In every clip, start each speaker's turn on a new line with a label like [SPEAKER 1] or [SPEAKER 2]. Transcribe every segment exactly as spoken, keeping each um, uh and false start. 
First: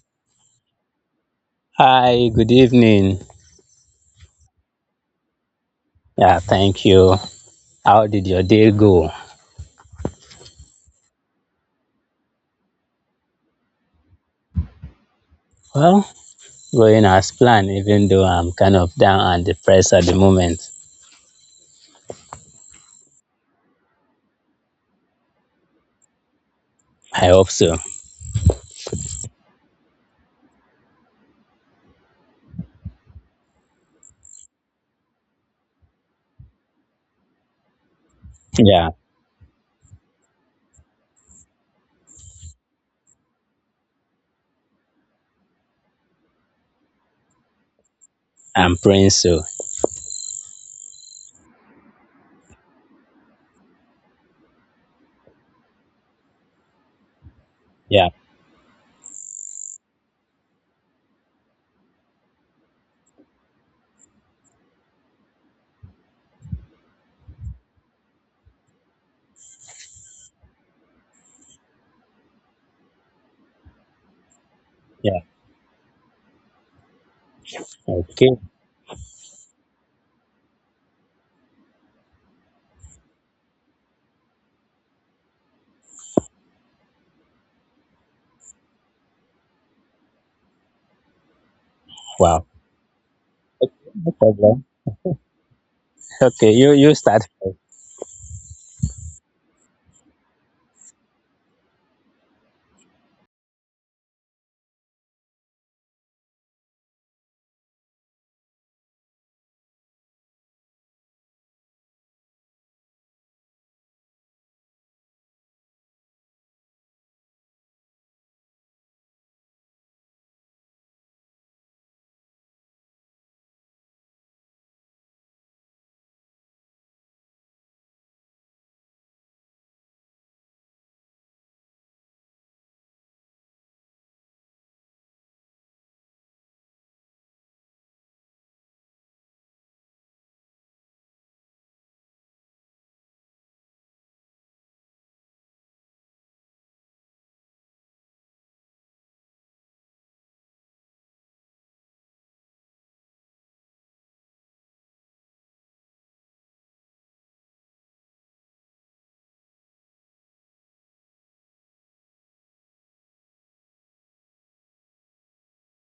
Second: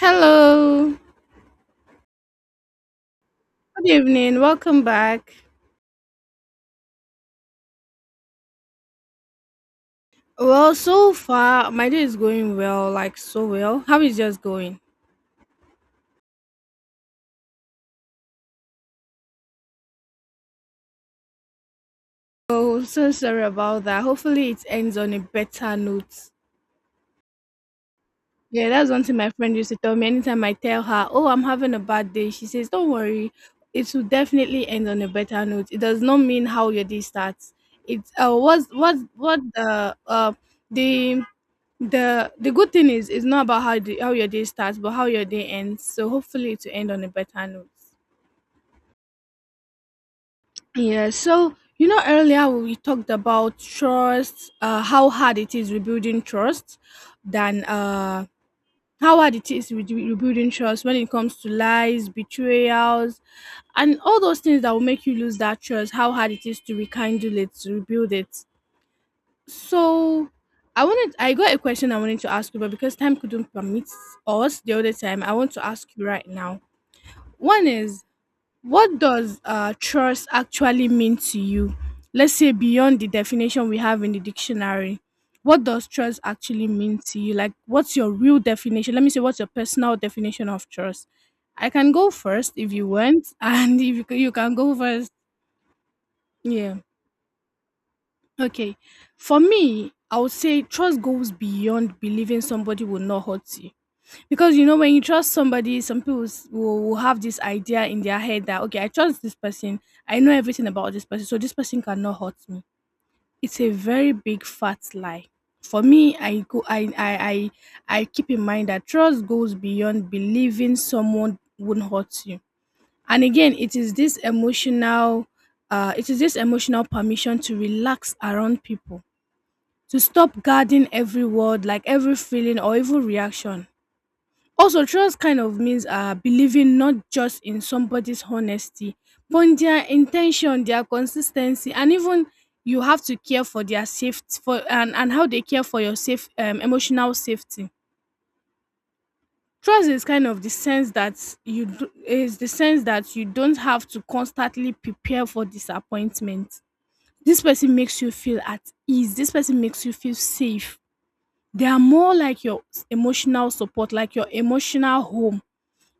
[SPEAKER 1] Hello.
[SPEAKER 2] Hi, good evening.
[SPEAKER 1] Good evening. Welcome back.
[SPEAKER 2] Yeah, thank you. How did your day go?
[SPEAKER 1] Well, so far my day is going well, like so well. How is yours going?
[SPEAKER 2] Well, going as planned, even though I'm kind of down and depressed at the moment.
[SPEAKER 1] Oh, so sorry about that. Hopefully it ends on a better note.
[SPEAKER 2] I hope so.
[SPEAKER 1] Yeah, that's one thing my friend used to tell me. Anytime I tell her, "Oh, I'm having a bad day," she says, "Don't worry, it will definitely end on a better note." It does not mean how your day starts. It's uh, what's
[SPEAKER 2] Yeah,
[SPEAKER 1] what what the uh the the the good thing is it's not about how the, how your day starts but how your day ends, so hopefully to end on a better note.
[SPEAKER 2] I'm praying so.
[SPEAKER 1] Yeah, so you know earlier we talked about trust, uh how hard it is rebuilding trust than
[SPEAKER 2] Yeah,
[SPEAKER 1] uh how hard it is re- rebuilding trust when it comes to lies, betrayals and all those things that will make you lose that trust, how hard it is to rekindle it, to rebuild it. So I wanted I got a question I wanted to ask you, but because time couldn't permit us the other
[SPEAKER 2] yeah.
[SPEAKER 1] time, I want to ask you right now. One is
[SPEAKER 2] Okay.
[SPEAKER 1] what does uh trust actually mean to you? Let's say beyond the definition we have in the dictionary. What does trust actually mean to you? Like what's your real definition? Let me say, what's your personal definition of trust? I can go
[SPEAKER 2] Wow.
[SPEAKER 1] first if you want, and if you,
[SPEAKER 2] No
[SPEAKER 1] c- you can
[SPEAKER 2] problem.
[SPEAKER 1] go first.
[SPEAKER 2] Okay, you
[SPEAKER 1] Yeah.
[SPEAKER 2] you start first.
[SPEAKER 1] Okay. For me, I would say trust goes beyond believing somebody will not hurt you. Because you know, when you trust somebody, some people s- will, will have this idea in their head that, okay, I trust this person. I know everything about this person, so this person cannot hurt me. It's a very big fat lie. For me, I go I I I, I keep in mind that trust goes beyond believing someone wouldn't hurt you. And again, it is this emotional uh it is this emotional permission to relax around people, to stop guarding every word, like every feeling or even reaction. Also, trust kind of means uh, believing not just in somebody's honesty, but in their intention, their consistency, and even you have to care for their safety, for and, and how they care for your safe um, emotional safety. Trust is kind of the sense that you do, is the sense that you don't have to constantly prepare for disappointment. This person makes you feel at ease. This person makes you feel safe. They are more like your s- emotional support, like your emotional home.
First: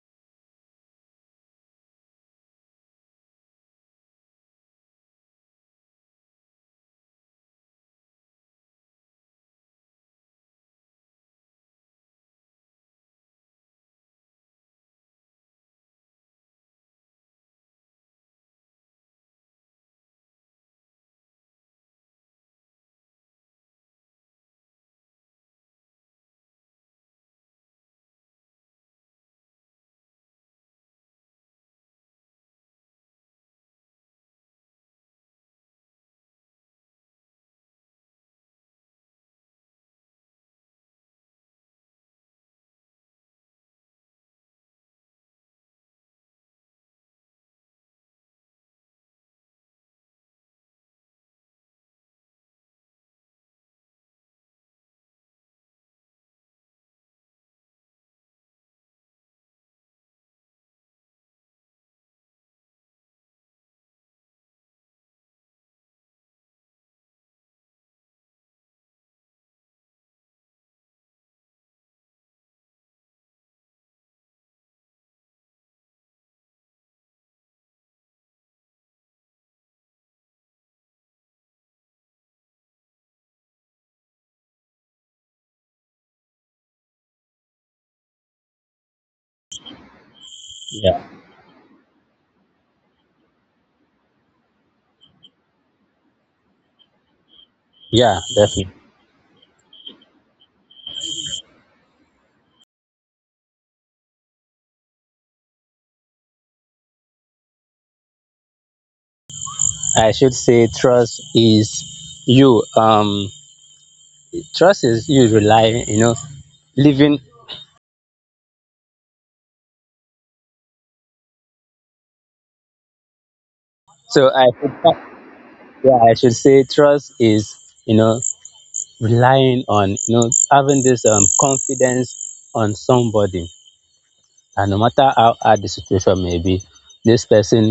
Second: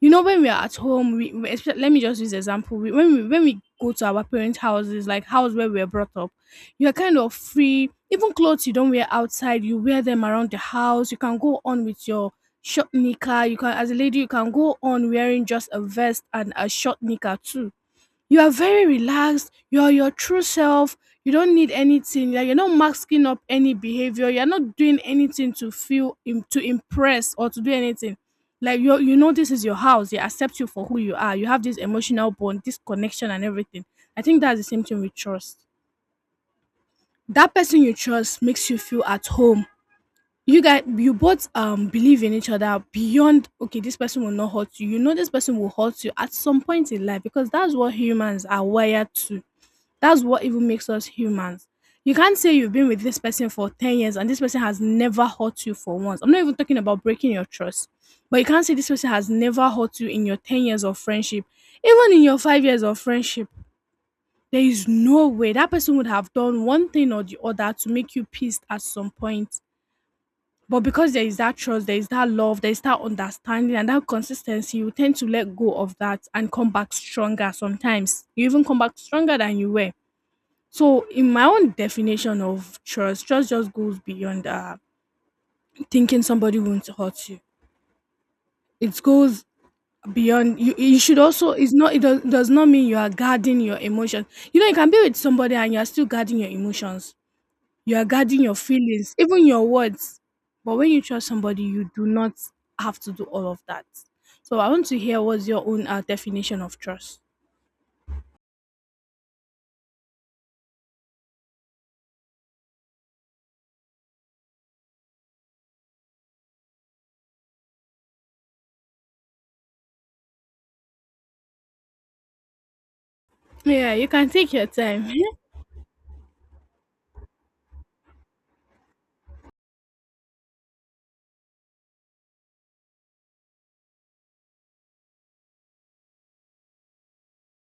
[SPEAKER 1] You know, when we are at home, we, we espe- let me just use example. We, when we when we go to our parents' houses, like house where we were brought up, you are kind of free. Even clothes you don't wear outside, you wear them around the house. You can go on with your short knicker. You can, as a lady, you can go on wearing just a vest and a short knicker too. You are very relaxed, you are your true self, you don't need anything, like you're not masking up any behavior, you're not doing anything to feel im to impress or to do anything. Like you you know this is your house, they accept you for who you are, you have this emotional bond, this connection and everything. I think that's the same thing with trust. That person you trust makes you feel at home. You guys, you both um believe in each other beyond, okay, this person will not hurt you. You know this person will hurt you at some point in life because that's what humans are wired to. That's what even makes us humans. You can't say you've been with this person for ten years and this person has never hurt you for once. I'm not even talking about breaking your trust, but you can't say this person has never hurt you in your ten years of friendship. Even in your five years of friendship, there is no way that person would have done one thing or the other to make you pissed at some point. But because there is that trust, there is that love, there is that understanding and that consistency, you tend to let go of that and come back stronger sometimes. You even come back stronger than you were. So, in my own definition of trust, trust just goes beyond uh, thinking somebody wants to hurt you. It goes beyond. You, you
[SPEAKER 2] Yeah,
[SPEAKER 1] should also. It's not. It does, does not mean you are guarding your emotions. You know, you can be with somebody and you are still guarding your emotions. You are
[SPEAKER 2] yeah,
[SPEAKER 1] guarding your
[SPEAKER 2] definitely.
[SPEAKER 1] feelings, even your words. But when you trust somebody, you do not have to do all of that. So, I want to hear what's your own uh, definition of trust.
[SPEAKER 2] I should say trust is you. Um, trust is you relying. You know, living.
[SPEAKER 1] Yeah, you can
[SPEAKER 2] So I
[SPEAKER 1] take your
[SPEAKER 2] should,
[SPEAKER 1] time.
[SPEAKER 2] yeah, I should say trust is, you know relying on, you know having this, um confidence on somebody, and no matter how hard the situation may be, this person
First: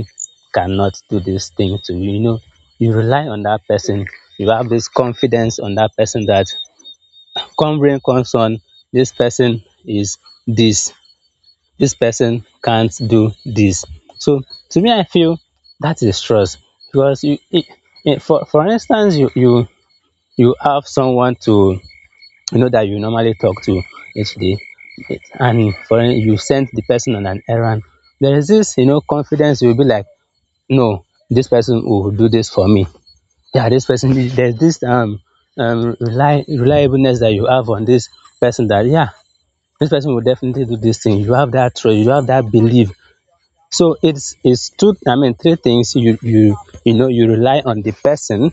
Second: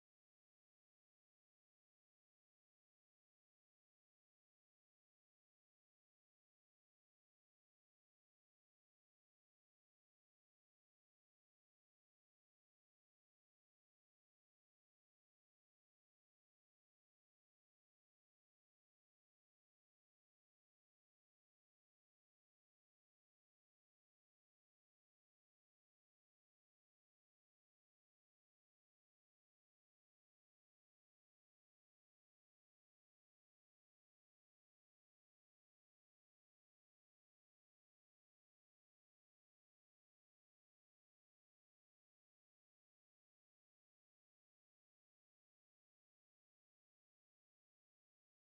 [SPEAKER 2] cannot do this thing to you. You know you rely on that person. You have this confidence on that person that come rain comes on, this person is, this this person can't do this. So to me, I feel that is trust because you it, it, for for instance, you you you have someone to, you know that you normally talk to each day, and for you sent the person on an errand, there is this, you know confidence. You'll be like, no, this person will do this for me, yeah, this person there's this, um, um reli- reliableness that you have on this person, that yeah, this person will definitely do this thing. You have that trust, you have that belief. So it's it's two, I mean three things. You you you know you rely on the person,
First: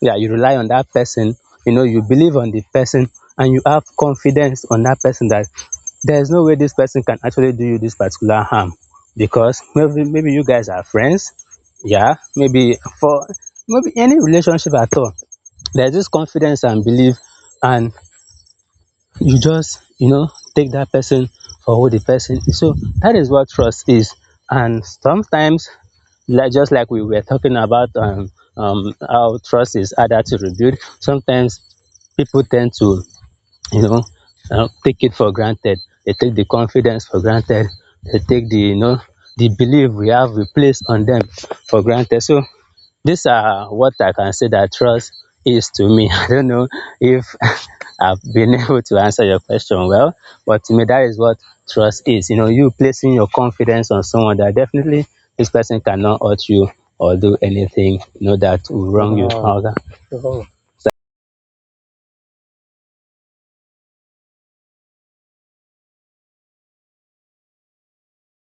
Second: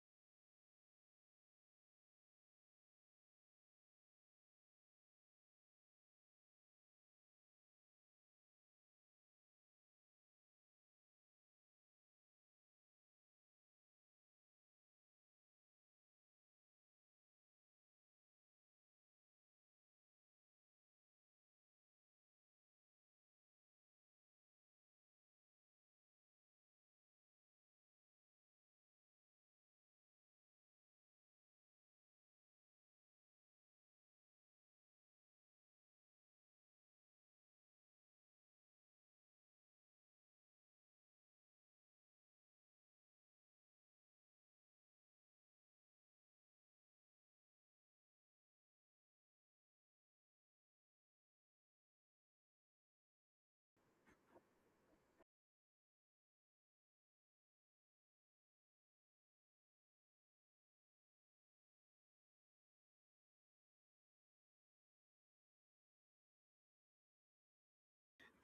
[SPEAKER 2] yeah, you rely on that person, you know you believe on the person, and you have confidence on that person that there's no way this person can actually do you this particular harm, because maybe maybe you guys are friends, yeah, maybe for maybe any relationship at all, there's this confidence and belief, and you just, you know take that person for who the person is. So that is what trust is. And sometimes, like just like we were talking about, um, um, how trust is harder to rebuild, sometimes people tend to, you know, uh, take it for granted. They take the confidence for granted. They take the, you know, the belief we have we place on them for granted. So these are what I can say that trust is to me. I don't know if I've been able to answer your question well, but to me that is what trust is. You know, you placing your confidence on someone that definitely this person cannot hurt you or do anything, you know, that will wrong you. Wow. However, wow.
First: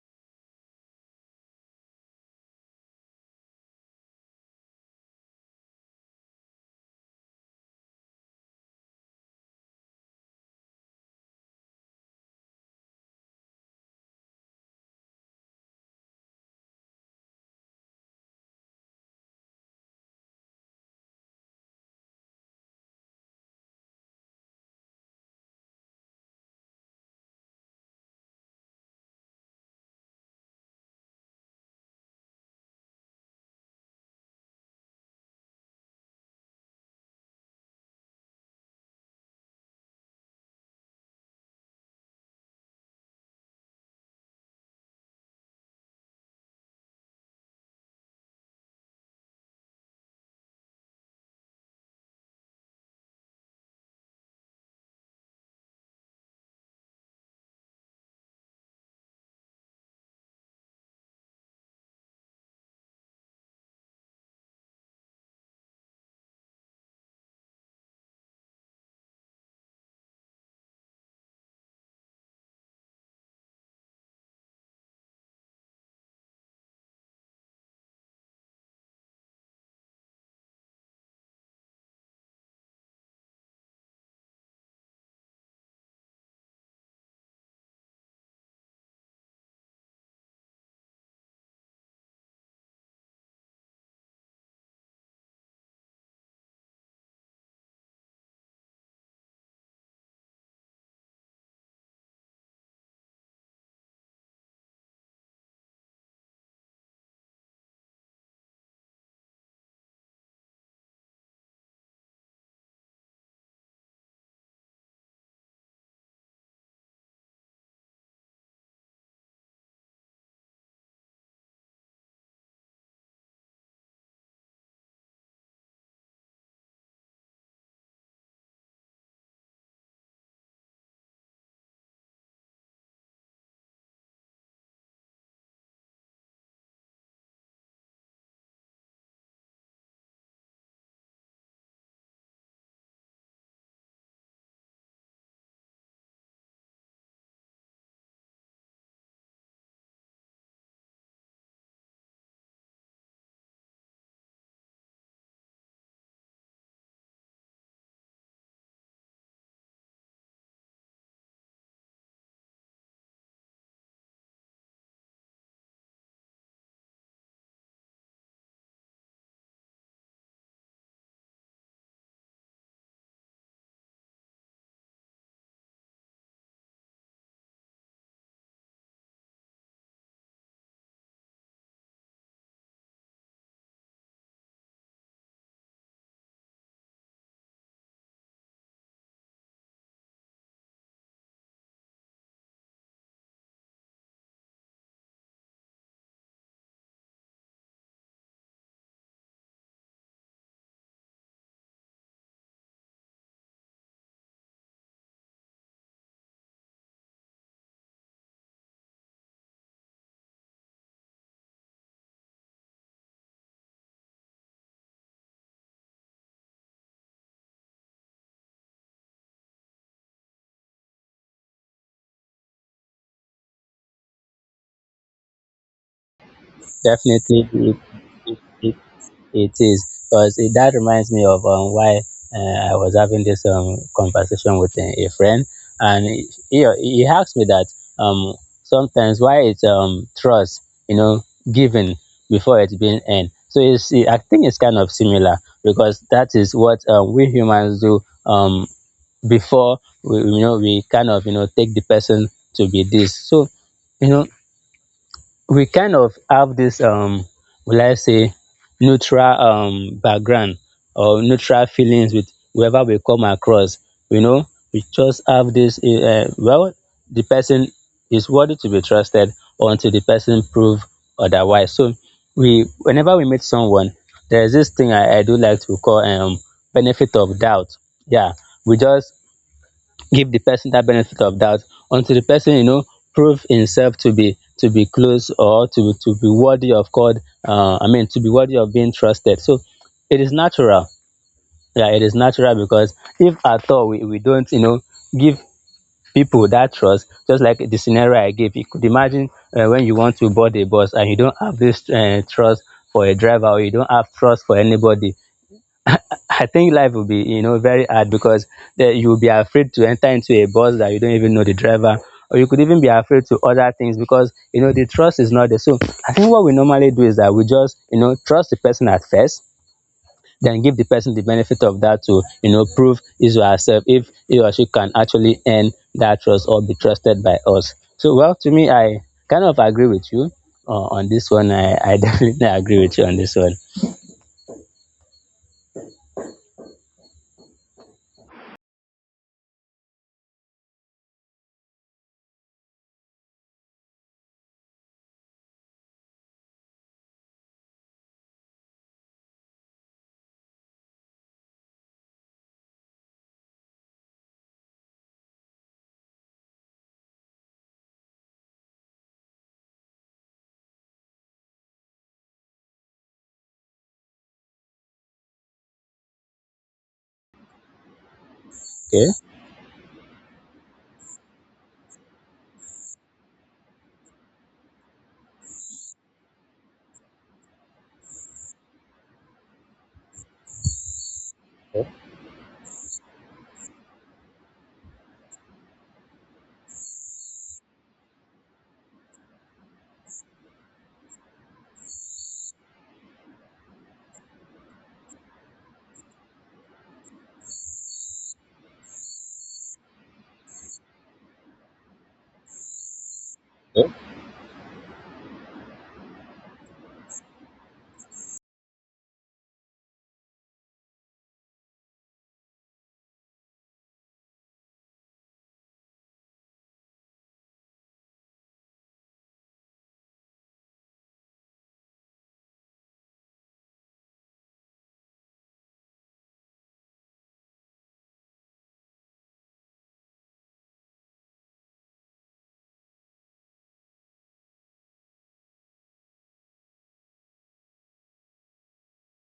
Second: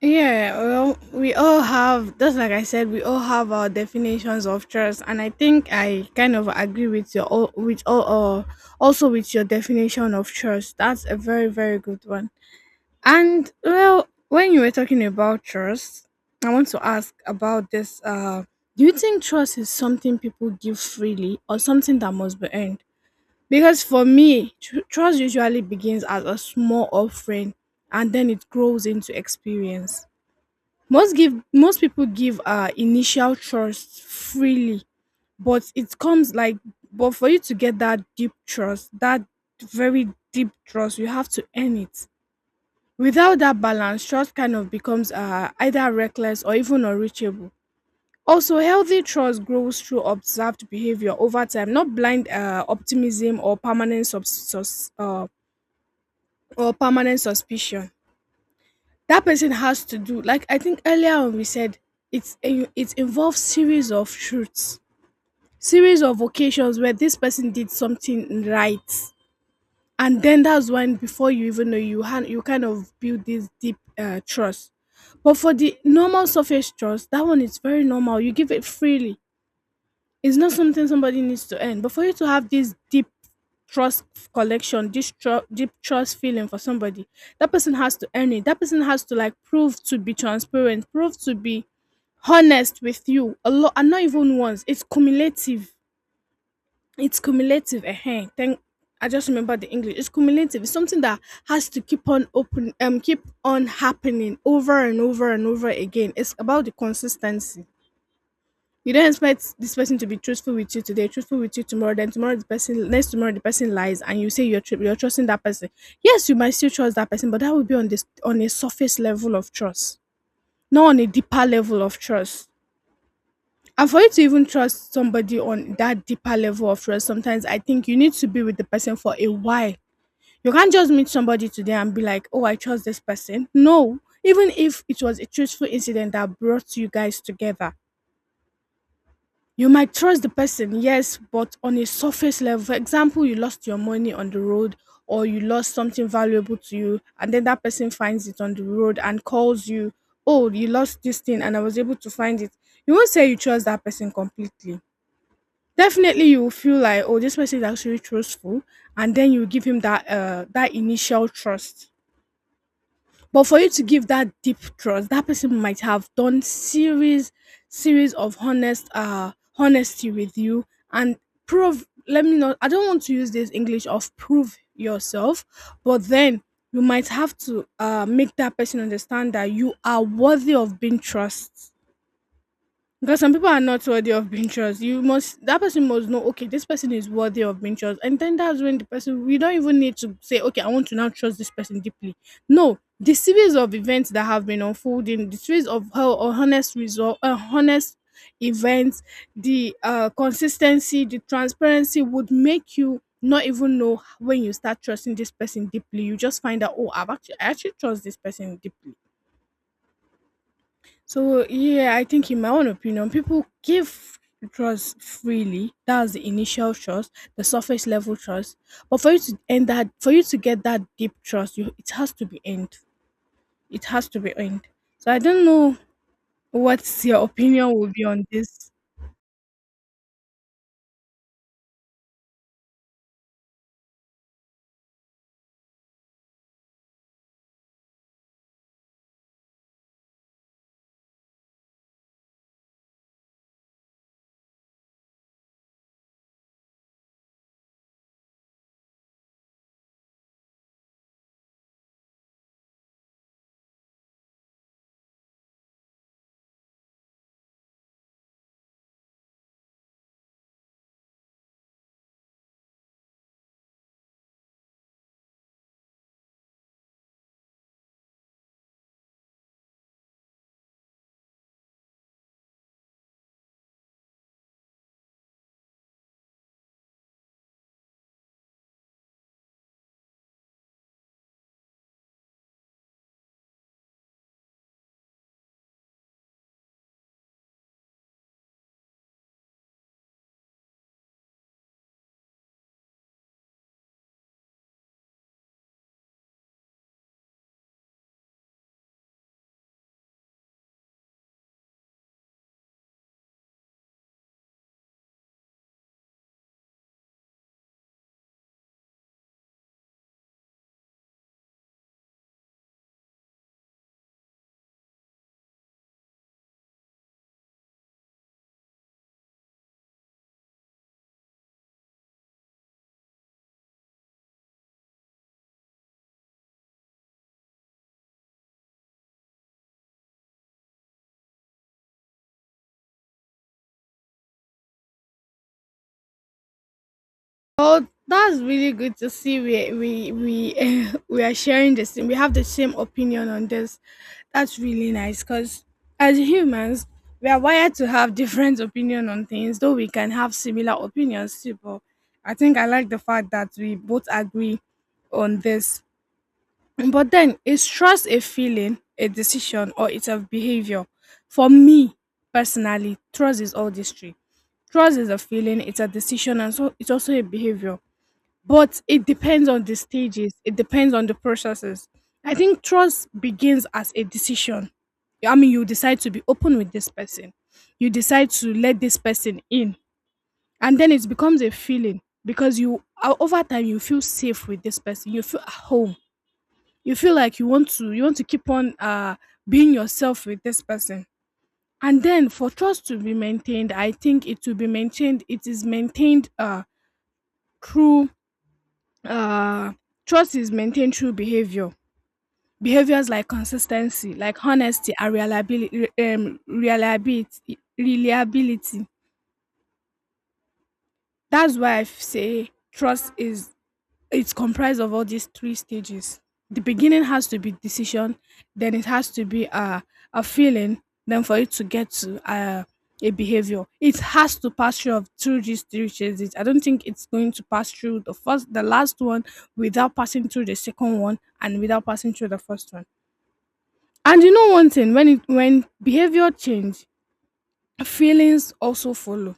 [SPEAKER 1] Yeah, well, we all have, just like I said, we all have our definitions of trust, and I think I kind of agree with your, al- with all, uh, also with your definition of trust. That's a very, very good one. And well, when you were talking about trust, I want to ask about this. Uh, do you think trust is something people give freely or something that must be earned? Because for me, tr- trust usually begins as a small offering, and then it grows into experience. Most give most people give uh initial trust freely, but it comes like but for you to get that deep trust, that very deep trust, you have to earn it. Without that balance, trust kind of becomes uh either reckless or even unreachable. Also, healthy trust grows through observed behavior over time, not blind uh, optimism or permanent subs- sus- uh, or permanent suspicion. That person has to do, like I think earlier on we said, it's a- it involves series of truths, series of occasions where this person did something right, and then that's when, before you even know, you han- you kind of build this deep uh, trust. But for the normal surface trust, that one is very normal, you give it freely. It's not something somebody needs to earn, but for you to have this deep trust collection, this tru- deep trust feeling for somebody, that person has to earn it. That person has to like prove to be transparent, prove to be honest with you a lot, and not even once. It's cumulative. It's cumulative. Eh, thank. I just remember the English. It's cumulative. It's something that has to keep on open, um, keep on happening over and over and over again. It's about the consistency. You don't expect this person to be truthful with you today, truthful with you tomorrow, then tomorrow the person, next tomorrow the person lies, and you say you're tru- you're trusting that person. Yes, you might still trust that person, but that would be on this on a surface level of trust, not on a deeper level of trust. And for you to even trust somebody on that deeper level of trust, sometimes I think you need to be with the person for a while. You can't just meet somebody today and be like, oh, I trust this person. No. Even if it was a truthful incident that brought you guys together, you might trust the person, yes, but on a surface level. For example, you lost your money on the road or you lost something valuable to you, and then that person finds it on the road and calls you, oh, you lost this thing and I was able to find it. You won't say you trust that person completely. Definitely you will feel like, oh, this person is actually truthful, and then you give him that uh that initial trust. But for you to give that deep trust, that person might have done series series of honest uh honesty with you, and prove let me not I don't want to use this English of prove yourself, but then you might have to uh make that person understand that you are worthy of being trusted. Because some people are not worthy of being trust. You must That person must know, okay, this person is worthy of being trust. And then that's when the person, we don't even need to say, okay, I want to now trust this person deeply. No, the series of events that have been unfolding, the series of how honest result uh, honest events, the uh consistency, the transparency would make you not even know when you start trusting this person deeply. You just find out, oh, I've actually I actually trust this person deeply. So yeah, I think in my own opinion, people give trust freely. That's the initial trust, the surface level trust. But for you to end that, for you to get that deep trust, you it has to be earned. It has to be earned. So I don't know what your
[SPEAKER 2] Definitely
[SPEAKER 1] opinion will be on
[SPEAKER 2] it,
[SPEAKER 1] this.
[SPEAKER 2] it, It is. Because that reminds me of, um, why, uh, I was having this, um, conversation with a, a friend, and he, he he asked me that, um, sometimes why it's, um, trust, you know, given before it's being earned. So it's I think it's kind of similar, because that is what, um, we humans do, um, before we, you know we kind of, you know take the person to be this. So, you know we kind of have this, um will I say neutral, um background, or neutral feelings with whoever we come across. You know, we just have this, uh, well, the person is worthy to be trusted until the person prove otherwise. So we whenever we meet someone, there's this thing I, I do like to call, um benefit of doubt. Yeah. We just give the person that benefit of doubt until the person, you know prove himself to be, to be close, or to to be worthy of God. Uh, I mean, to be worthy of being trusted. So it is natural. Yeah, it is natural, because if at all we, we don't, you know give people that trust, just like the scenario I gave, you could imagine, uh, when you want to board a bus and you don't have this, uh, trust for a driver, or you don't have trust for anybody. I think life will be, you know, very hard, because that you'll be afraid to enter into a bus that you don't even know the driver, or you could even be afraid to other things because, you know the trust is not there. So I think what we normally do is that we just, you know, trust the person at first, then give the person the benefit of that to, you know, prove is or herself if he or she can actually earn that trust or be trusted by us. So well, to me, I kind of agree with you, uh, on this one. I, I definitely agree with you on this one.
[SPEAKER 1] Oh, that's really good to see. We we we we are sharing the same. We have the same opinion on this. That's really nice because as humans, we are wired to have different opinion on things. Though we can have similar opinions too, but I think I like the fact that we both agree on this. But then, is trust a feeling, a decision, or it's a behavior? For me personally, trust is all these three. Trust is a feeling, it's a decision, and so it's also a behavior, but it
[SPEAKER 2] Okay.
[SPEAKER 1] depends on the stages, it depends on the processes. I think trust begins as a decision. I mean, you decide to be open with this person, you decide to let this person in, and then it becomes a feeling because you o- over time you feel safe with this person, you feel at home, you feel like you want to you want to keep on uh being yourself with this person. And then for trust to be maintained, I think it will be maintained, it is maintained uh through, uh trust is maintained through behavior, behaviors like
[SPEAKER 2] Okay.
[SPEAKER 1] consistency, like honesty and reliability um reliability reliability that's why i f- say trust, is it's comprised of all these three stages. The beginning has to be decision, then it has to be a a feeling, then for it to get to uh, a behavior. It has to pass through of through these three stages. I don't think it's going to pass through the first, the last one without passing through the second one and without passing through the first one. And you know one thing, when it when behavior change, feelings also follow.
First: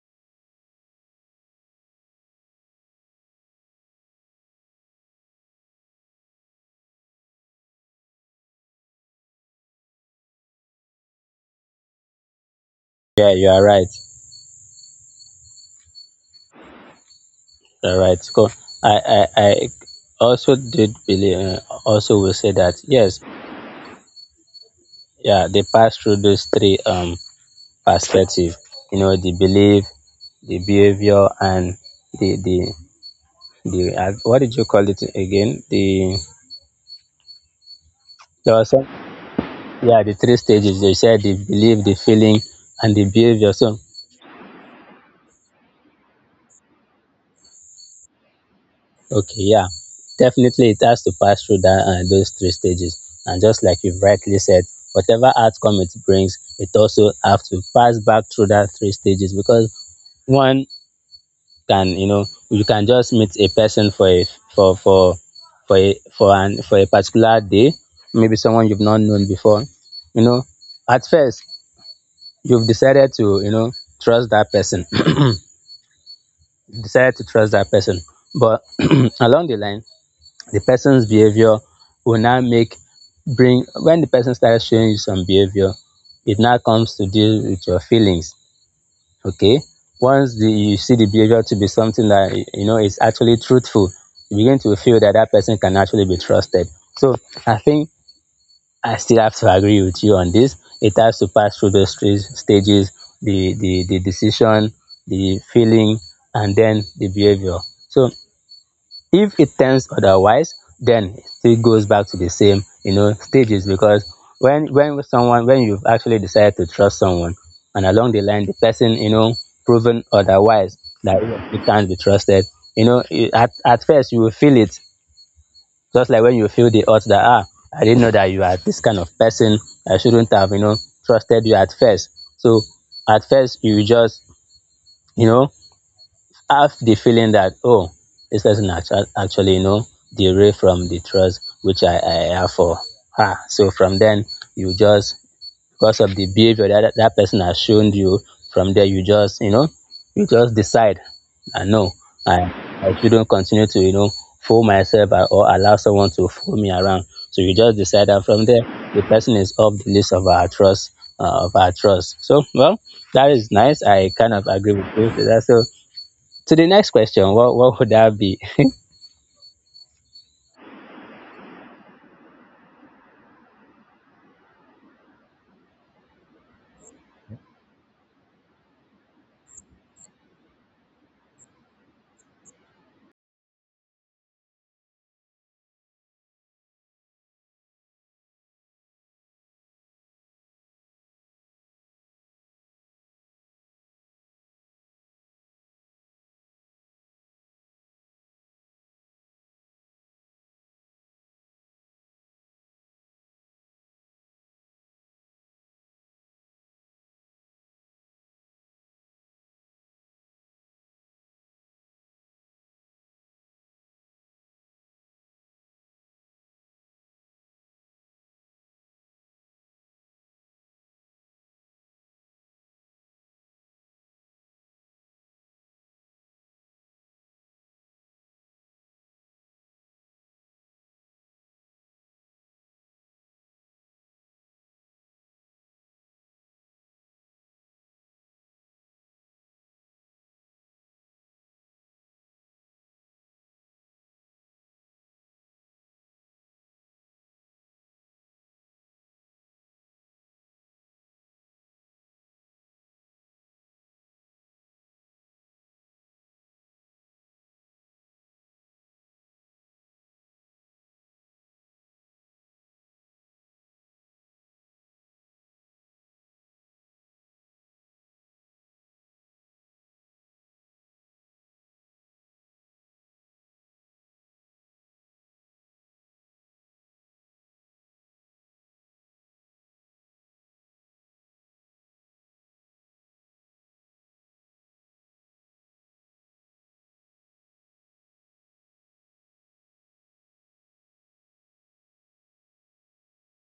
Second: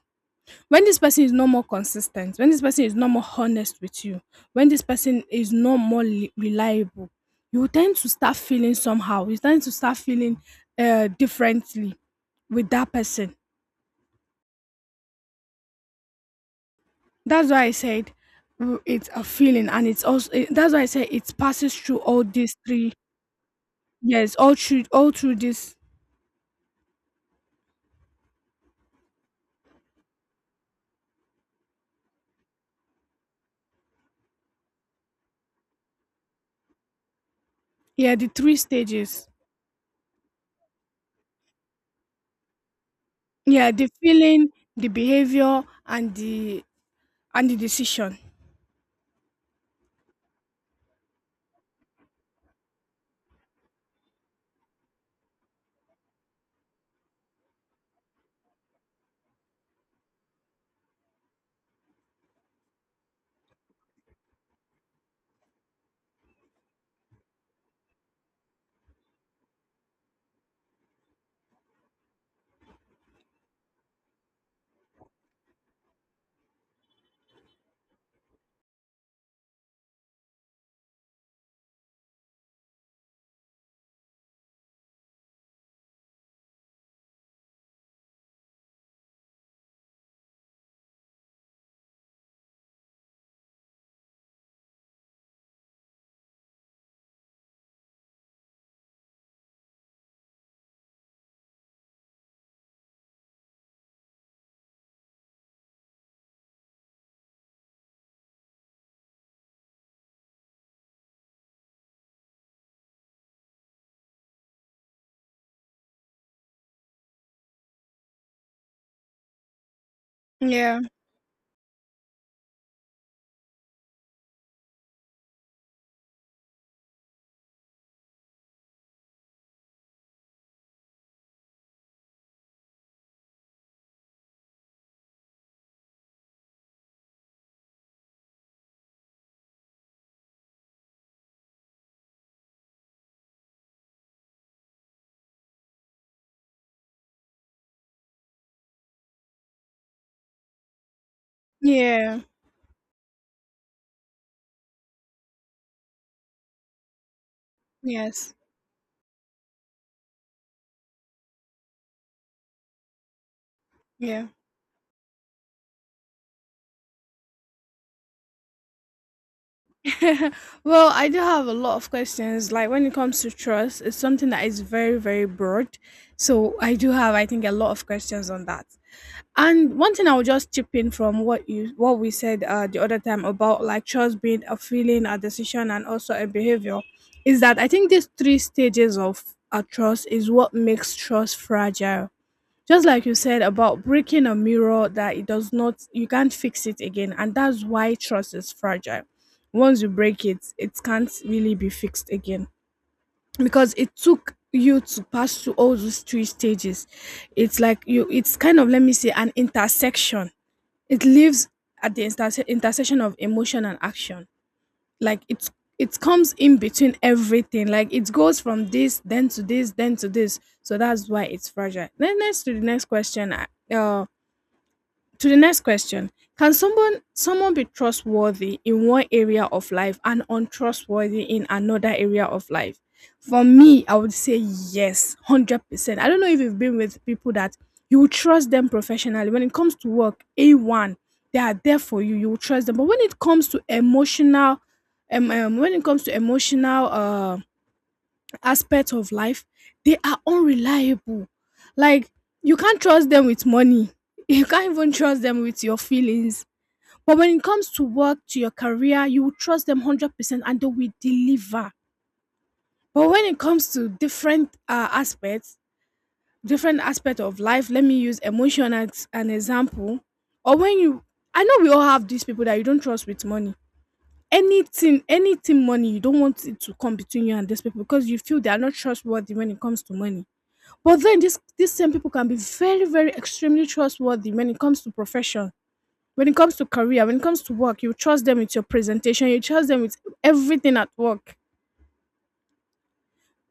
[SPEAKER 1] When this person is no more consistent, when this person is no more honest with you, when this person is no more li- reliable, you tend to start feeling somehow. You tend to start feeling uh, differently with that
[SPEAKER 2] Yeah,
[SPEAKER 1] person.
[SPEAKER 2] you are right.
[SPEAKER 1] That's why I
[SPEAKER 2] All
[SPEAKER 1] said
[SPEAKER 2] right. So
[SPEAKER 1] w-
[SPEAKER 2] I,
[SPEAKER 1] it's a
[SPEAKER 2] I, I
[SPEAKER 1] feeling, and it's also eh,
[SPEAKER 2] also
[SPEAKER 1] that's why I
[SPEAKER 2] did
[SPEAKER 1] say it
[SPEAKER 2] believe, uh,
[SPEAKER 1] passes through
[SPEAKER 2] also
[SPEAKER 1] all
[SPEAKER 2] will say
[SPEAKER 1] these
[SPEAKER 2] that,
[SPEAKER 1] three
[SPEAKER 2] yes,
[SPEAKER 1] years, all through all through
[SPEAKER 2] yeah, they
[SPEAKER 1] this,
[SPEAKER 2] pass through those three, um perspective, you know, the belief, the behavior, and the, the, the, uh, what did you call it again? The,
[SPEAKER 1] yeah, the
[SPEAKER 2] there
[SPEAKER 1] three
[SPEAKER 2] was some,
[SPEAKER 1] stages.
[SPEAKER 2] Yeah, the three stages. They said the belief, the feeling, and the behavior.
[SPEAKER 1] Yeah,
[SPEAKER 2] So
[SPEAKER 1] the feeling, the behavior, and the and the decision.
[SPEAKER 2] okay, yeah, definitely it has to pass through that uh, those three stages. And just like you've rightly said, whatever outcome it brings, it also have to pass back through that three stages, because one can, you know, you can just meet a person for a for for for a, for an for a particular day, maybe someone you've not known before. You know, at first you've decided to, you know, trust that person, decided to trust that person, but along the line, the person's behavior will now make bring when the person starts showing you some behavior, it now comes to deal with your feelings. Okay. Once the, you see the behavior to be something that you know is actually truthful, you begin to feel that that person can actually be trusted. So I think I still have to agree with you on this. It has to pass through those three stages: the the the decision, the feeling, and then the behavior. So if it turns otherwise, then it still goes back to the same, you know stages, because when when someone when you've actually decided to trust someone, and along the line, the person, you know proven otherwise,
[SPEAKER 1] Yeah,
[SPEAKER 2] that it can't be trusted, you know, it, at, at first you will feel it, just like when you feel the odds that, ah I didn't know that you are this kind of person. I shouldn't have, you know trusted you at first. So at first you just, you know have the feeling that, oh, this person actu- actually, you know, derive from the trust which I, I have for her. So from then, you just, because of the behavior that that person has shown you, from there, you just, you know, you just decide, I know,
[SPEAKER 1] yeah,
[SPEAKER 2] I, I shouldn't continue to, you know, fool myself or or allow someone to fool me around. So you just decide that
[SPEAKER 1] yes,
[SPEAKER 2] from there, the person is off the list of our trust, uh, of our trust. So, well, that is nice. I
[SPEAKER 1] yeah.
[SPEAKER 2] kind of agree with you. That's so. To the next question, what what would that be?
[SPEAKER 1] Well, I do have a lot of questions. Like when it comes to trust, it's something that is very, very broad. So I do have, I think, a lot of questions on that. And one thing I will just chip in from what you what we said uh, the other time, about like trust being a feeling, a decision, and also a behavior, is that I think these three stages of a trust is what makes trust fragile. Just like you said about breaking a mirror, that it does not you can't fix it again, and that's why trust is fragile. Once you break it it can't really be fixed again, because it took you to pass through all those three stages. It's like, you it's kind of, let me say, an intersection. It lives at the interse- intersection of emotion and action. Like, it's it comes in between everything. Like, it goes from this, then to this, then to this. So that's why it's fragile. Then next to the next question, uh, to the next question, can someone someone be trustworthy in one area of life and untrustworthy in another area of life? For me, I would say yes, one hundred percent. I don't know if you've been with people that you will trust them professionally. When it comes to work, A one, they are there for you. You will trust them. But when it comes to emotional um, um when it comes to emotional um aspect of life, they are unreliable. Like, you can't trust them with money. You can't even trust them with your feelings. But when it comes to work, to your career, you will trust them one hundred percent and they will deliver. But when it comes to different uh, aspects, different aspect of life, let me use emotion as an example. Or when you, I know we all have these people that you don't trust with money. Anything, anything money, you don't want it to come between you and these people because you feel they are not trustworthy when it comes to money. But then, this these same people can be very, very extremely trustworthy when it comes to profession, when it comes to career, when it comes to work. You trust them with your presentation, you trust them with everything at work.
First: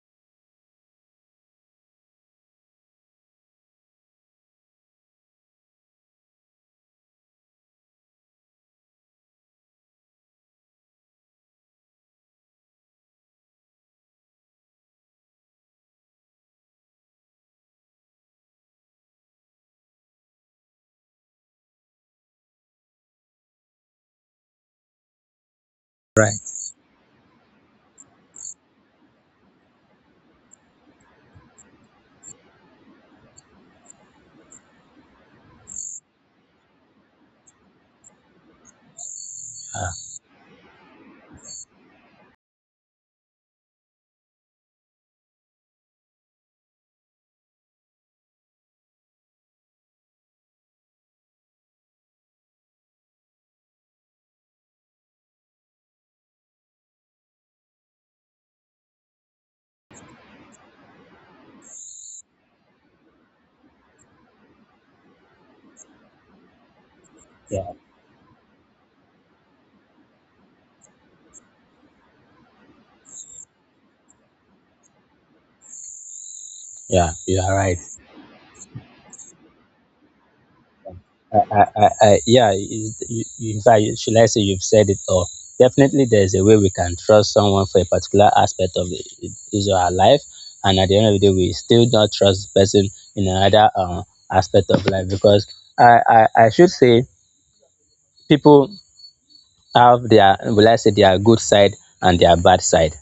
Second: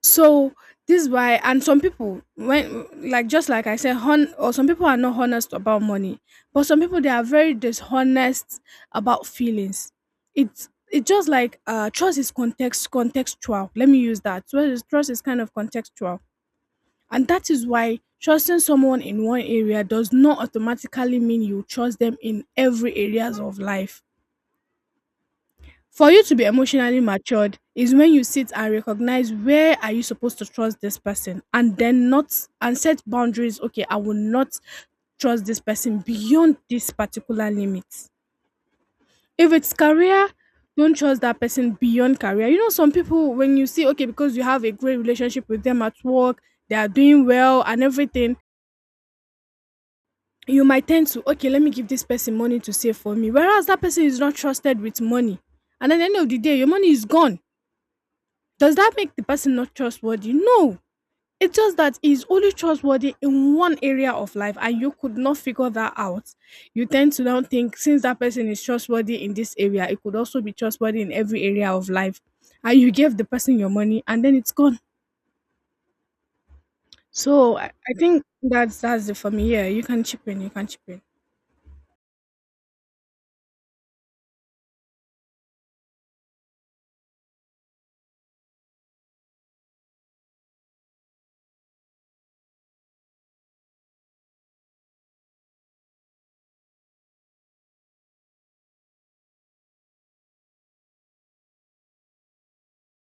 [SPEAKER 1] So this is why. And some people, when, like just like I said, hon or some people are not honest about money, but some people they are very dishonest about feelings. It's it's just like, uh trust is context contextual. Let me use that. So trust is kind of contextual. And that is why trusting someone in one area does not automatically mean you trust them in every areas of life. For you
[SPEAKER 2] Right.
[SPEAKER 1] to be emotionally matured is when you sit and recognize where are you supposed to trust this person and then not, and set boundaries. Okay, I will not trust this person beyond this particular limit. If it's
[SPEAKER 2] Uh,
[SPEAKER 1] career, don't trust that person beyond career. You know, some people, when you see, okay, because you have a great relationship with them at work, they are doing well and everything, you might tend to, okay, let me give this person money to save for me, whereas that person is not trusted with money, and at the end of the day your money is gone. Does that make the person not trustworthy? No, it's just that he's only trustworthy in one area of life and you could not figure that out. You tend to now
[SPEAKER 2] yeah,
[SPEAKER 1] think, since that person is trustworthy in this area, it could also be trustworthy in every area of life, and you gave the person your money, and then it's gone.
[SPEAKER 2] yeah, you are
[SPEAKER 1] So, i,
[SPEAKER 2] right.
[SPEAKER 1] I think that's that's it for me. Yeah, you can chip in, you can chip in
[SPEAKER 2] I, I, I, I- yeah, you, you, in fact, you- should I say you've said it all? Definitely, there's a way we can trust someone for a particular aspect of the- his or her life, and at the end of the day, we still not trust the person in another, um, aspect of life, because I, I, I should say people have their, will I say, their good side and their bad side.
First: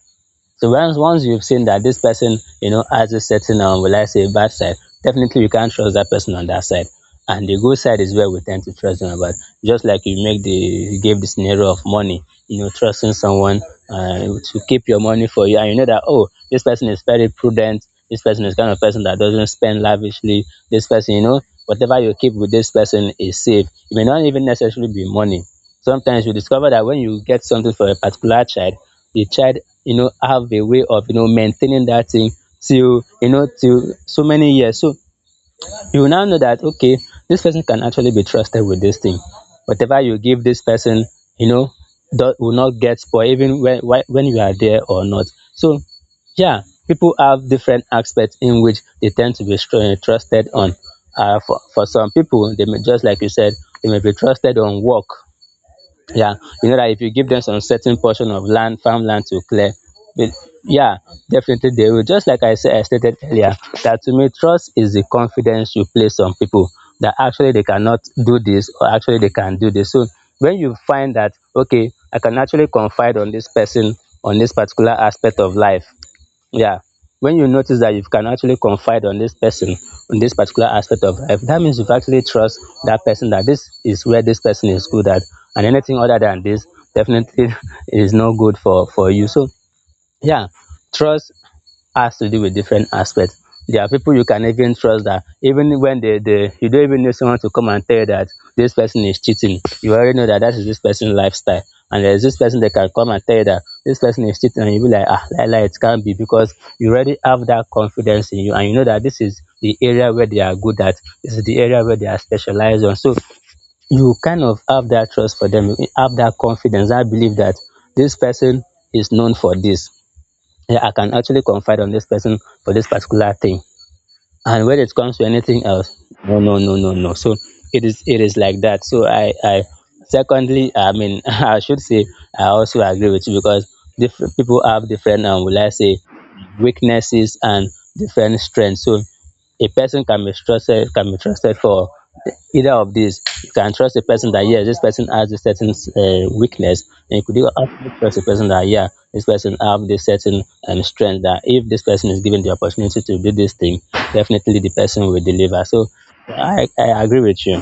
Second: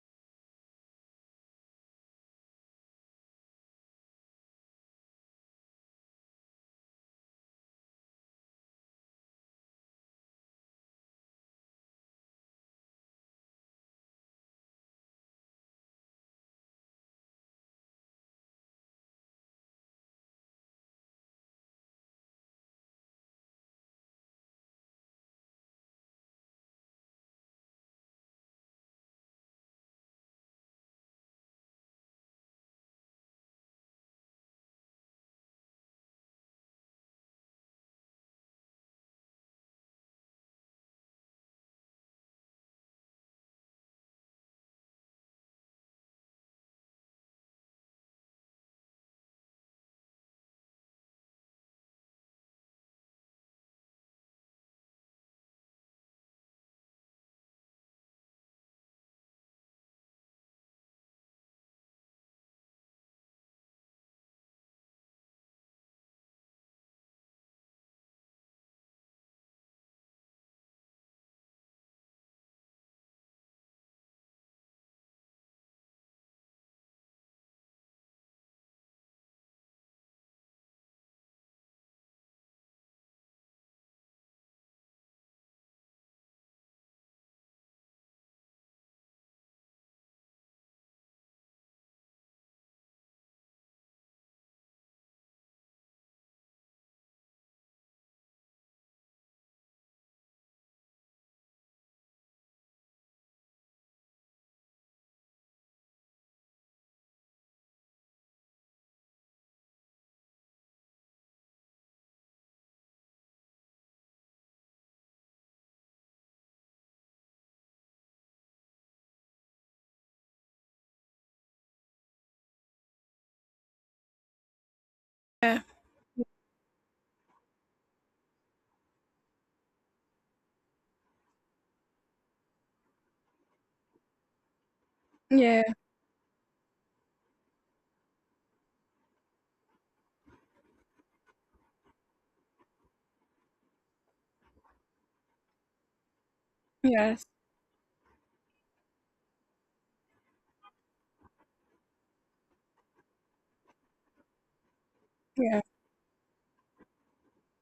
[SPEAKER 2] So once once you've seen that this person, you know, has a certain, um, will I say bad side, definitely you can't trust that person on that side. And the good side is where we tend to trust them about. Just like you make the you gave the scenario of money, you know, trusting someone, uh, to keep your money for you, and you know that, oh, this person is very prudent. This person is kind of person that doesn't spend lavishly. This person, you know, whatever you keep with this person is safe. It may not even necessarily be money. Sometimes you discover that when you get something for a particular child, the child, you know have a way of you know maintaining that thing till you know till so many years. So you will now know that okay, this person can actually be trusted with this thing. Whatever you give this person, you know that will not get spoiled even when whe- when you are there or not. So yeah, people have different aspects in which they tend to be str- eh, trusted on. uh, for, for some people, they may, just like you said, they may be trusted on work. Yeah, you know that if you give them some certain portion of land, farmland to clear. But yeah, definitely they will, just like i said i stated earlier, that to me trust is the confidence you place on people, that actually they cannot do this or actually they can do this. So when you find that okay, i can actually confide on this person on this particular aspect of life. Yeah. When you notice that you can actually confide on this person, on this particular aspect of life, that means you've actually trust that person, that this is where this person is good at. And anything other than this definitely is no good for, for you. So yeah, trust has to do with different aspects. There are people you can even trust that, even when they, they you don't even need someone to come and tell you that this person is cheating. You already know that that is this person's lifestyle. And there's this person that can come and tell you that this person is cheating and you be like, ah, like, like it can't be because you already have that confidence in you and you know that this is the area where they are good at. This is the area where they are specialized on. So you kind of have that trust for them, you have that confidence, I believe that this person is known for this. Yeah, I can actually confide on this person for this particular thing. And when it comes to
[SPEAKER 1] yeah,
[SPEAKER 2] anything else, no, no, no, no, no. So it is it is like that. So I I secondly, I mean, I should say I also agree with you because different people have different um, will
[SPEAKER 1] yeah,
[SPEAKER 2] I say weaknesses and different strengths. So a person can be trusted can be trusted for either of these. You can trust a person that, yes, this person has a certain uh, weakness, and you
[SPEAKER 1] yes,
[SPEAKER 2] could even also trust a person that, yeah, this person have this certain um, strength that if this person is given the opportunity to do this thing, definitely the person will
[SPEAKER 1] yeah.
[SPEAKER 2] deliver. So I, I agree with you.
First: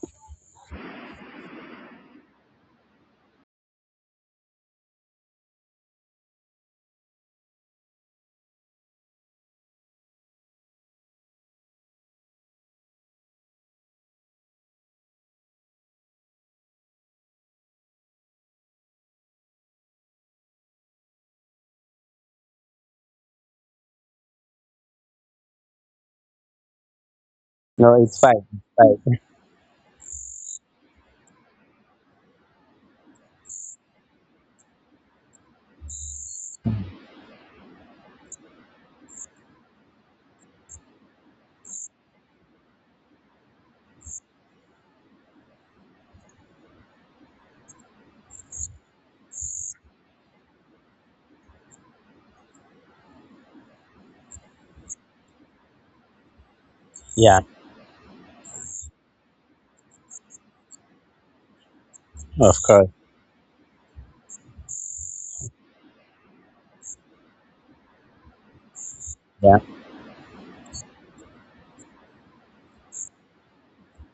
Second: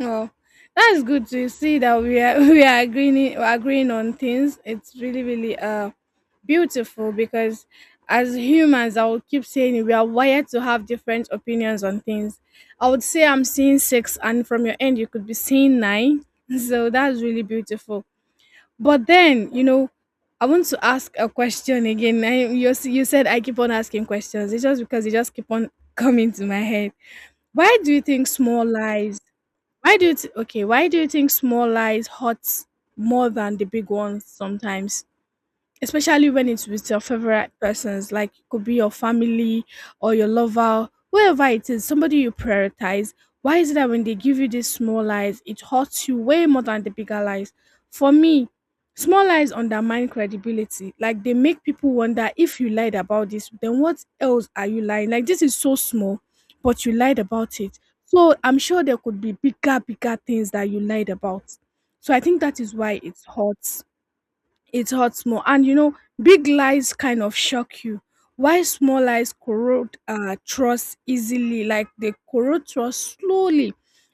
[SPEAKER 1] Oh, that's good to see that we are we are agreeing agreeing on things. It's really, really uh beautiful, because as humans, I will keep saying it, we are wired to have different opinions on things. I would say I'm seeing six, and from your end, you could be seeing nine. So that's really beautiful. But then, you know, I want to ask a question again. I, you s- you said I keep on asking questions. It's just because they just keep on coming to my head. Why do you
[SPEAKER 2] No, it's
[SPEAKER 1] think
[SPEAKER 2] fine.
[SPEAKER 1] small
[SPEAKER 2] It's fine.
[SPEAKER 1] lies? Why do you th- okay? Why do you think small lies hurt more than the big ones sometimes? Especially when it's with your favorite persons. Like, it could be your family or your lover, whoever it is, somebody you prioritize. Why is it that when they give you these small lies, it hurts you way more than the bigger lies? For me, small lies undermine credibility. Like, they make people wonder, if you lied about this, then what else are you lying? Like, this is so small, but you lied
[SPEAKER 2] Yeah,
[SPEAKER 1] about it. So I'm sure there could be bigger bigger things that you lied about. So I think
[SPEAKER 2] of
[SPEAKER 1] that is
[SPEAKER 2] course.
[SPEAKER 1] why it hurts it hurts more. And you know, big lies kind of shock you. Why small lies
[SPEAKER 2] Yeah,
[SPEAKER 1] corrode uh, trust easily, like they corrode trust slowly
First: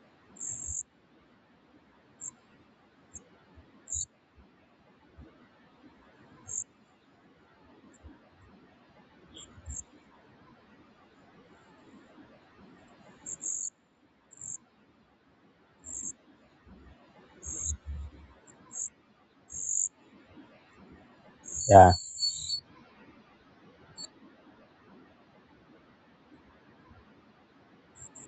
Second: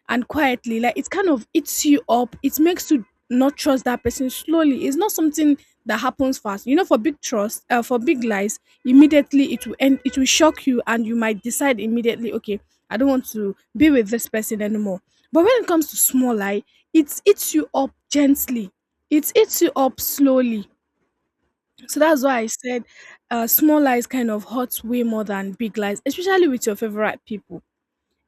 [SPEAKER 1] and quietly. Like, it kind of eats you up. It makes you not trust that person slowly. It's not something that happens fast. You know, for big trust, uh, for big lies, immediately it will end. It will shock you, and you might decide immediately, okay, I don't want to be with this person anymore. But when it comes to small lie, it eats you up gently, it eats you up slowly.
[SPEAKER 2] yeah,
[SPEAKER 1] So that's why I said uh, small lies kind of hurt way more than big lies, especially with your favorite people.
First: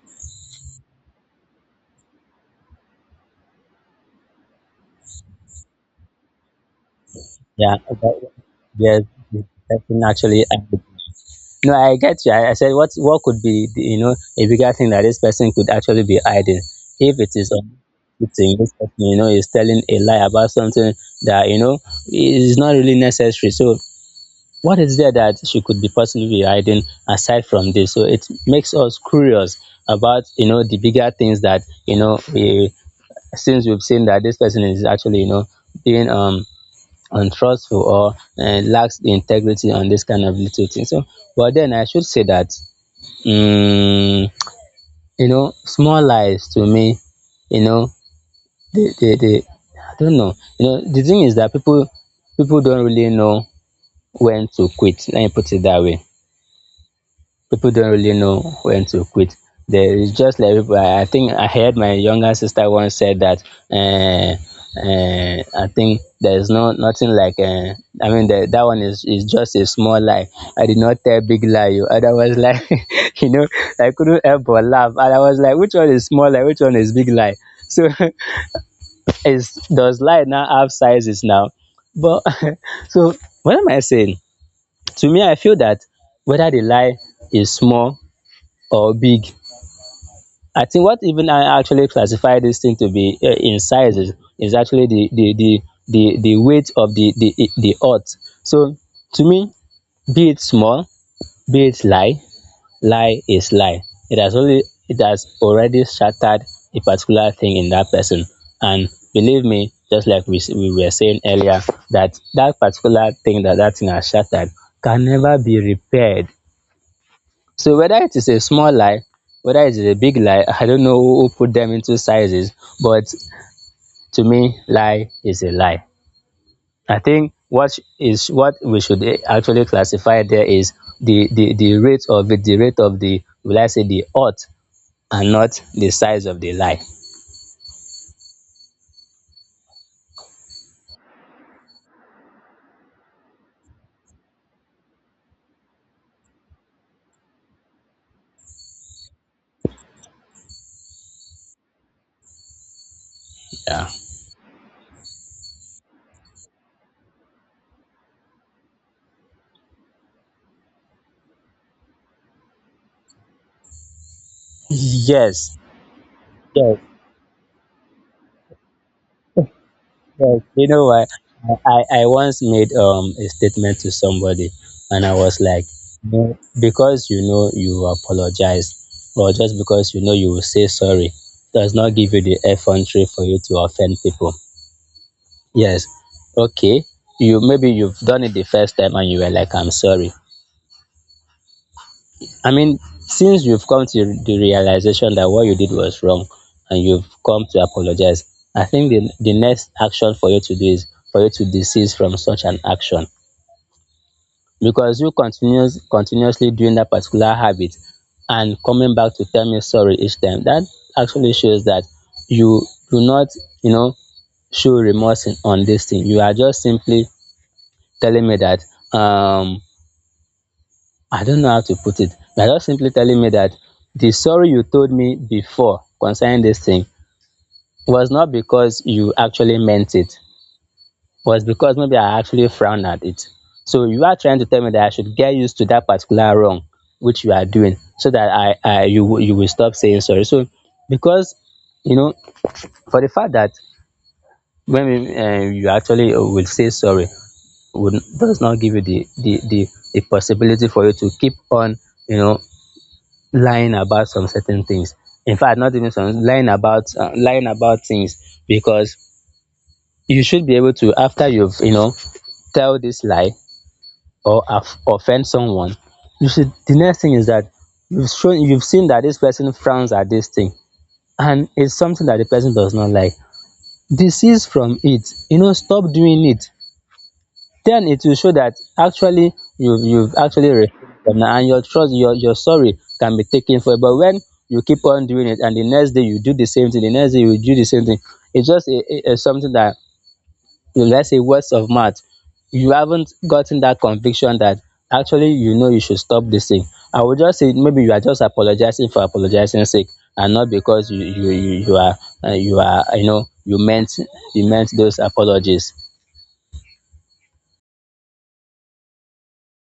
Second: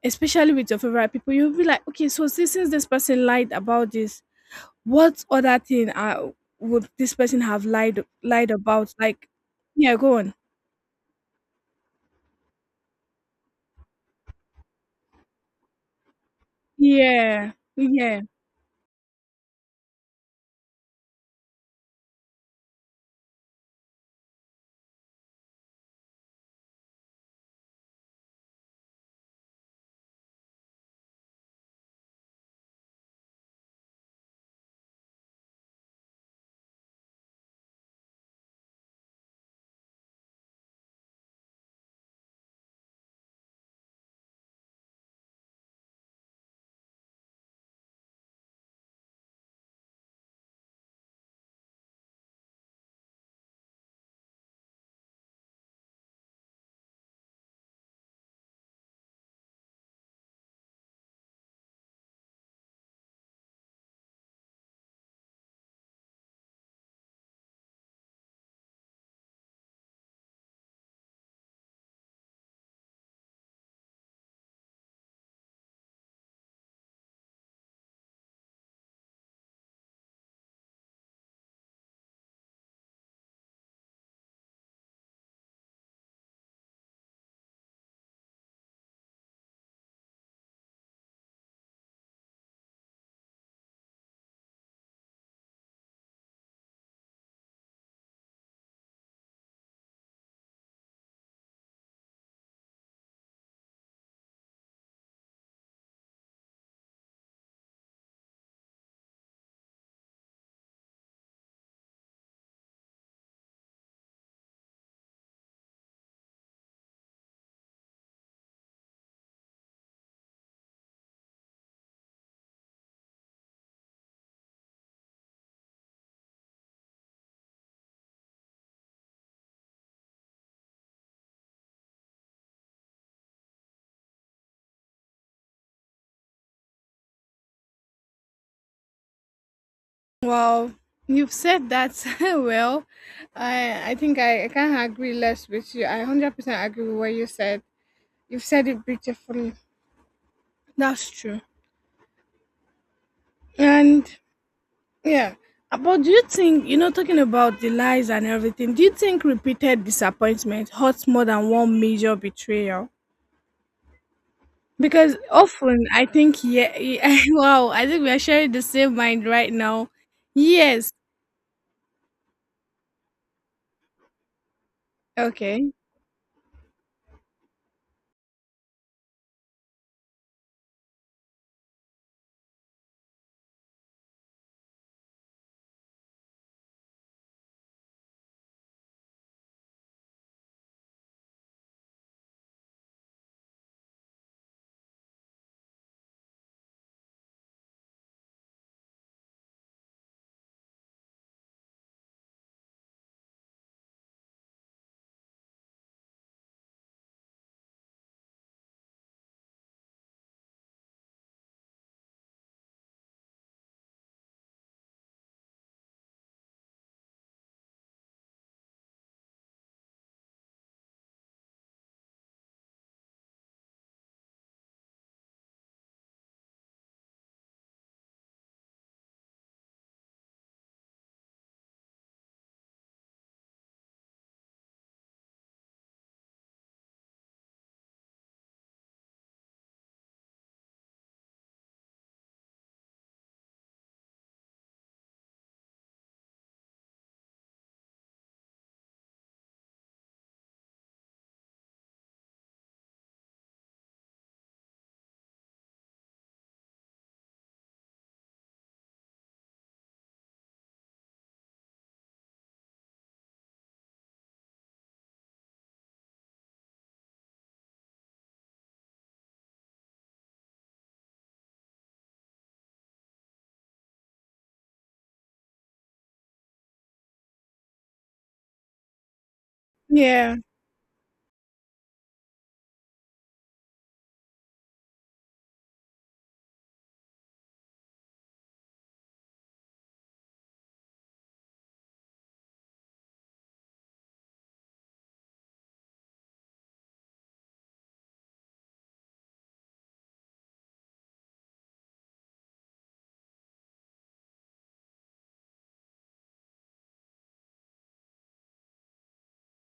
[SPEAKER 1] Especially with your favorite people, you'll be like, okay, so since since this person lied about this, what other thing uh, would this person have
[SPEAKER 2] yeah.
[SPEAKER 1] lied
[SPEAKER 2] But,
[SPEAKER 1] lied about?
[SPEAKER 2] yes,
[SPEAKER 1] Like,
[SPEAKER 2] the
[SPEAKER 1] yeah,
[SPEAKER 2] person
[SPEAKER 1] go on.
[SPEAKER 2] actually. No, I get you. I, I said, what what could be the, you know, a bigger thing that this person could actually be hiding? If it is
[SPEAKER 1] Yeah,
[SPEAKER 2] a
[SPEAKER 1] yeah.
[SPEAKER 2] good thing, this person, you know, is telling a lie about something that, you know, is not really necessary. So, what is there that she could be possibly be hiding aside from this? So, it makes us curious about, you know, the bigger things that, you know, we, since we've seen that this person is actually, you know, being um untrustful or uh, lacks the integrity on this kind of little thing. So, but then I should say that um you know small lies to me, you know they they they I don't know, you know the thing is that people people don't really know when to quit. Let me put it that way. People don't really know when to quit. There is just like people. I I think I heard my younger sister once said that. Uh, uh, I think there is no nothing like. Uh, I mean, the, that one is is just a small lie. I did not tell big lie. You And I was like, you know, I couldn't help but laugh, and I was like, which one is small lie? Which one is big lie? So, is does lie now have sizes now? But so what am I saying? To me, I feel that whether the lie is small or big. I think what even I actually classify this thing to be uh, in sizes is, is actually the the, the the the weight of the the the earth. So to me, be it small, be it lie, lie is lie. It has only, it has already shattered a particular thing in that person. And believe me, just like we s- we were saying earlier, that that particular thing that that thing has shattered can never be repaired. So whether it is a small lie, whether it is a big lie, I don't know who put them into sizes, but to me, lie is a lie. I think what is what we should eh, actually classify there is the the the rate of it, the rate of the, will I say, the odds, and not the size of the lie.
[SPEAKER 1] Well, you've said that well. I I think I, I can't agree less with you. I hundred percent agree with what you said. You've said it beautifully. That's true.
[SPEAKER 2] Yeah.
[SPEAKER 1] And yeah, Uh, but do you think, you know, talking about the lies and everything, do you think repeated disappointment hurts more than one major betrayal? Because
[SPEAKER 2] Yes.
[SPEAKER 1] often I think, yeah,
[SPEAKER 2] Yes.
[SPEAKER 1] yeah wow, I think we are sharing the same mind right now.
[SPEAKER 2] Yes, you know
[SPEAKER 1] Yes.
[SPEAKER 2] what? I, I I once made um a statement to somebody, and I was like,
[SPEAKER 1] Okay.
[SPEAKER 2] "No, because you know you apologize, or just because you know you will say sorry, does not give you the effrontery for you to offend people. Yes, okay, you maybe you've done it the first time and you were like, I'm sorry. I mean, since you've come to the realization that what you did was wrong and you've come to apologize, I think the, the next action for you to do is for you to desist from such an action. Because you continuous, continuously doing that particular habit and coming back to tell me sorry each time, that actually shows that you do not, you know, show remorse in, on this thing. You are just simply telling me that um I don't know how to put it. You're just simply telling me that the sorry you told me before concerning this thing was not because you actually meant it, was because maybe I actually frowned at it. So you are trying to tell me that I should get used to that particular wrong which you are doing, so that I, I you will- you will stop saying sorry. So because you know for the fact that when we, uh, you actually uh, will say sorry would does not give you the the the, the possibility for you to keep on you know lying about some certain things. In fact, not even some lying about uh, lying about things because you should be able to, after you've you know tell this lie or aff- offend someone. You should. The next thing is that you've shown you've seen that this person frowns at this thing and it's something that the person does not like. Desist from it. You know, stop doing it. Then it will show that actually you've you've
[SPEAKER 1] Yeah.
[SPEAKER 2] actually received them now and your trust your your sorry can be taken for it. But when you keep on doing it and the next day you do the same thing, the next day you do the same thing, it's just a, a, a something that, let's say, words of mouth. You haven't gotten that conviction that actually you know you should stop this thing. I would just say maybe you are just apologizing for apologizing sake, and not because you you you, you are uh, you are you know you meant you meant those apologies.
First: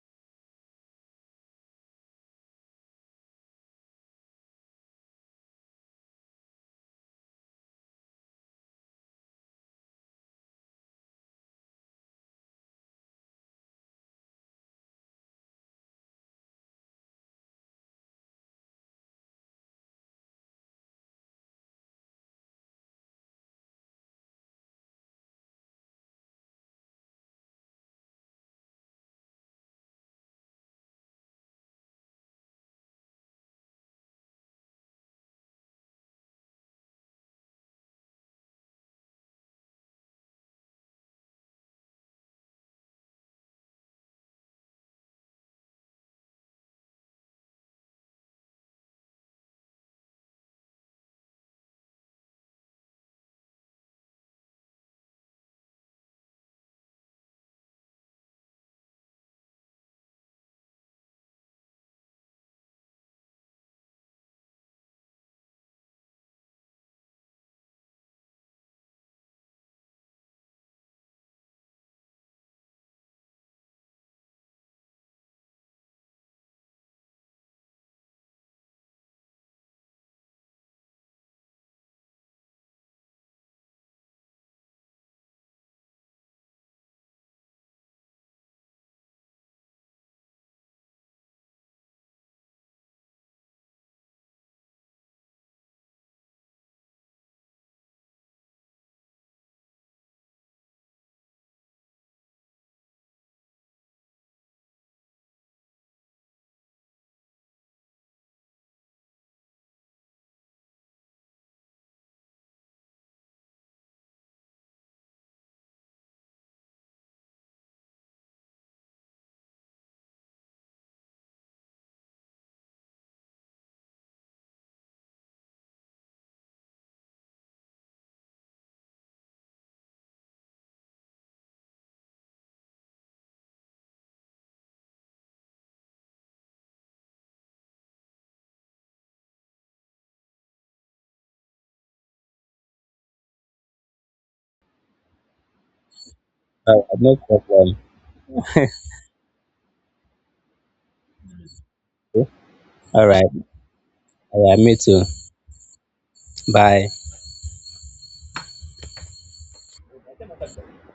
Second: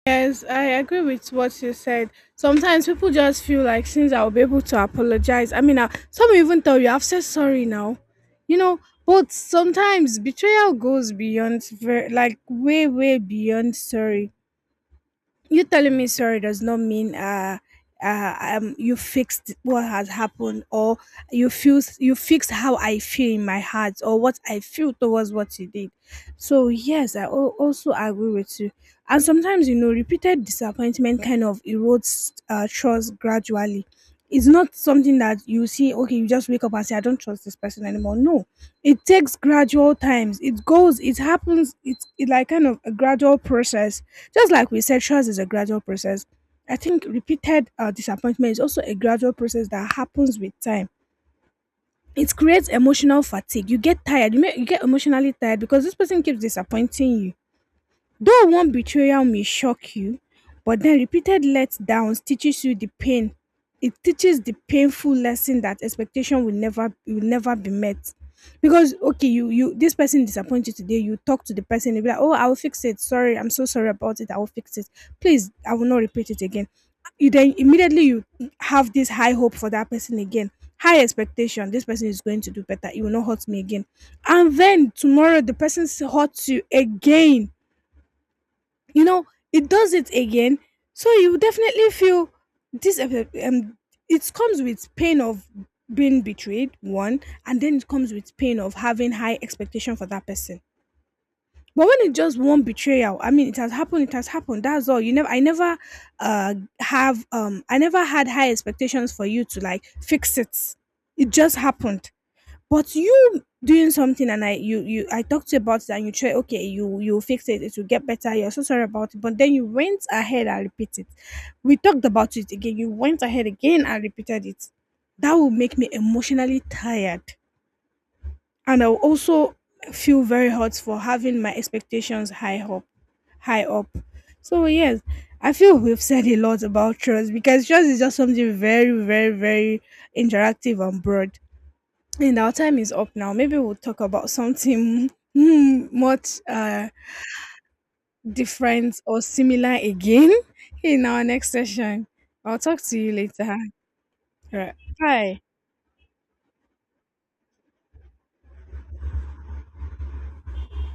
[SPEAKER 1] Yes, I agree with what you said. Sometimes people just feel like, since I'll be able to apologize. I mean, uh, some even tell you, I've said sorry now. You know, but sometimes betrayal goes beyond, ver- like, way, way beyond sorry. You telling me sorry does not mean uh uh, um, you fixed what has happened, or you feel you fixed how I feel in my heart, or what I feel towards what you did. So yes, I al- also agree with you. And sometimes, you know, repeated disappointment kind of erodes uh, trust gradually. It's not something that you see. Okay, you just wake up and say, "I don't trust this person anymore." No, it takes gradual times. It goes, it happens. It's it like kind of a gradual process, just like we said, trust is a gradual process. I think repeated uh, disappointment is also a gradual process that happens with time. It creates emotional fatigue. You get tired. You, may, you get emotionally tired because this person keeps disappointing you. Though one betrayal may shock you, but then repeated letdowns teaches you the pain. It teaches the painful lesson that expectation will never will never be met. Because, okay, you you this person disappointed you today, you talk to the person, you be like, oh, I will fix it, sorry, I'm so sorry about it, I will fix it, please, I will not repeat it again. You Then immediately you have this high hope for that person again. High expectation, this person is going to do better, he will not hurt me again. And then tomorrow the person s- hurts you again, you know, it does it again. So you definitely feel this, uh, um it comes with pain of being betrayed, one, and then it comes with pain of having high expectation for that person. But when it's just one betrayal, I mean, it has happened it has happened, that's all. You never I never uh have um I never had high expectations for you to like fix it, it just happened. But you doing something, and I you you I talked to you about that, and you try, okay, you you fix it, it will get better, you're so sorry about it, but then you went ahead and repeated it. We talked about it again, you went ahead again and repeated it. That will make me emotionally tired, and I'll also feel very hurt for having my expectations high up high up. So yes, I feel we've said a lot about trust because trust is just something very, very, very interactive and broad, and our time is up now. Maybe we'll talk about something mm, much
[SPEAKER 2] All
[SPEAKER 1] uh,
[SPEAKER 2] right, no problem.
[SPEAKER 1] different or similar again in our next session. I'll talk to
[SPEAKER 2] All
[SPEAKER 1] you
[SPEAKER 2] right.
[SPEAKER 1] later.
[SPEAKER 2] Yeah,
[SPEAKER 1] Right.
[SPEAKER 2] me too.
[SPEAKER 1] Bye.
[SPEAKER 2] Bye.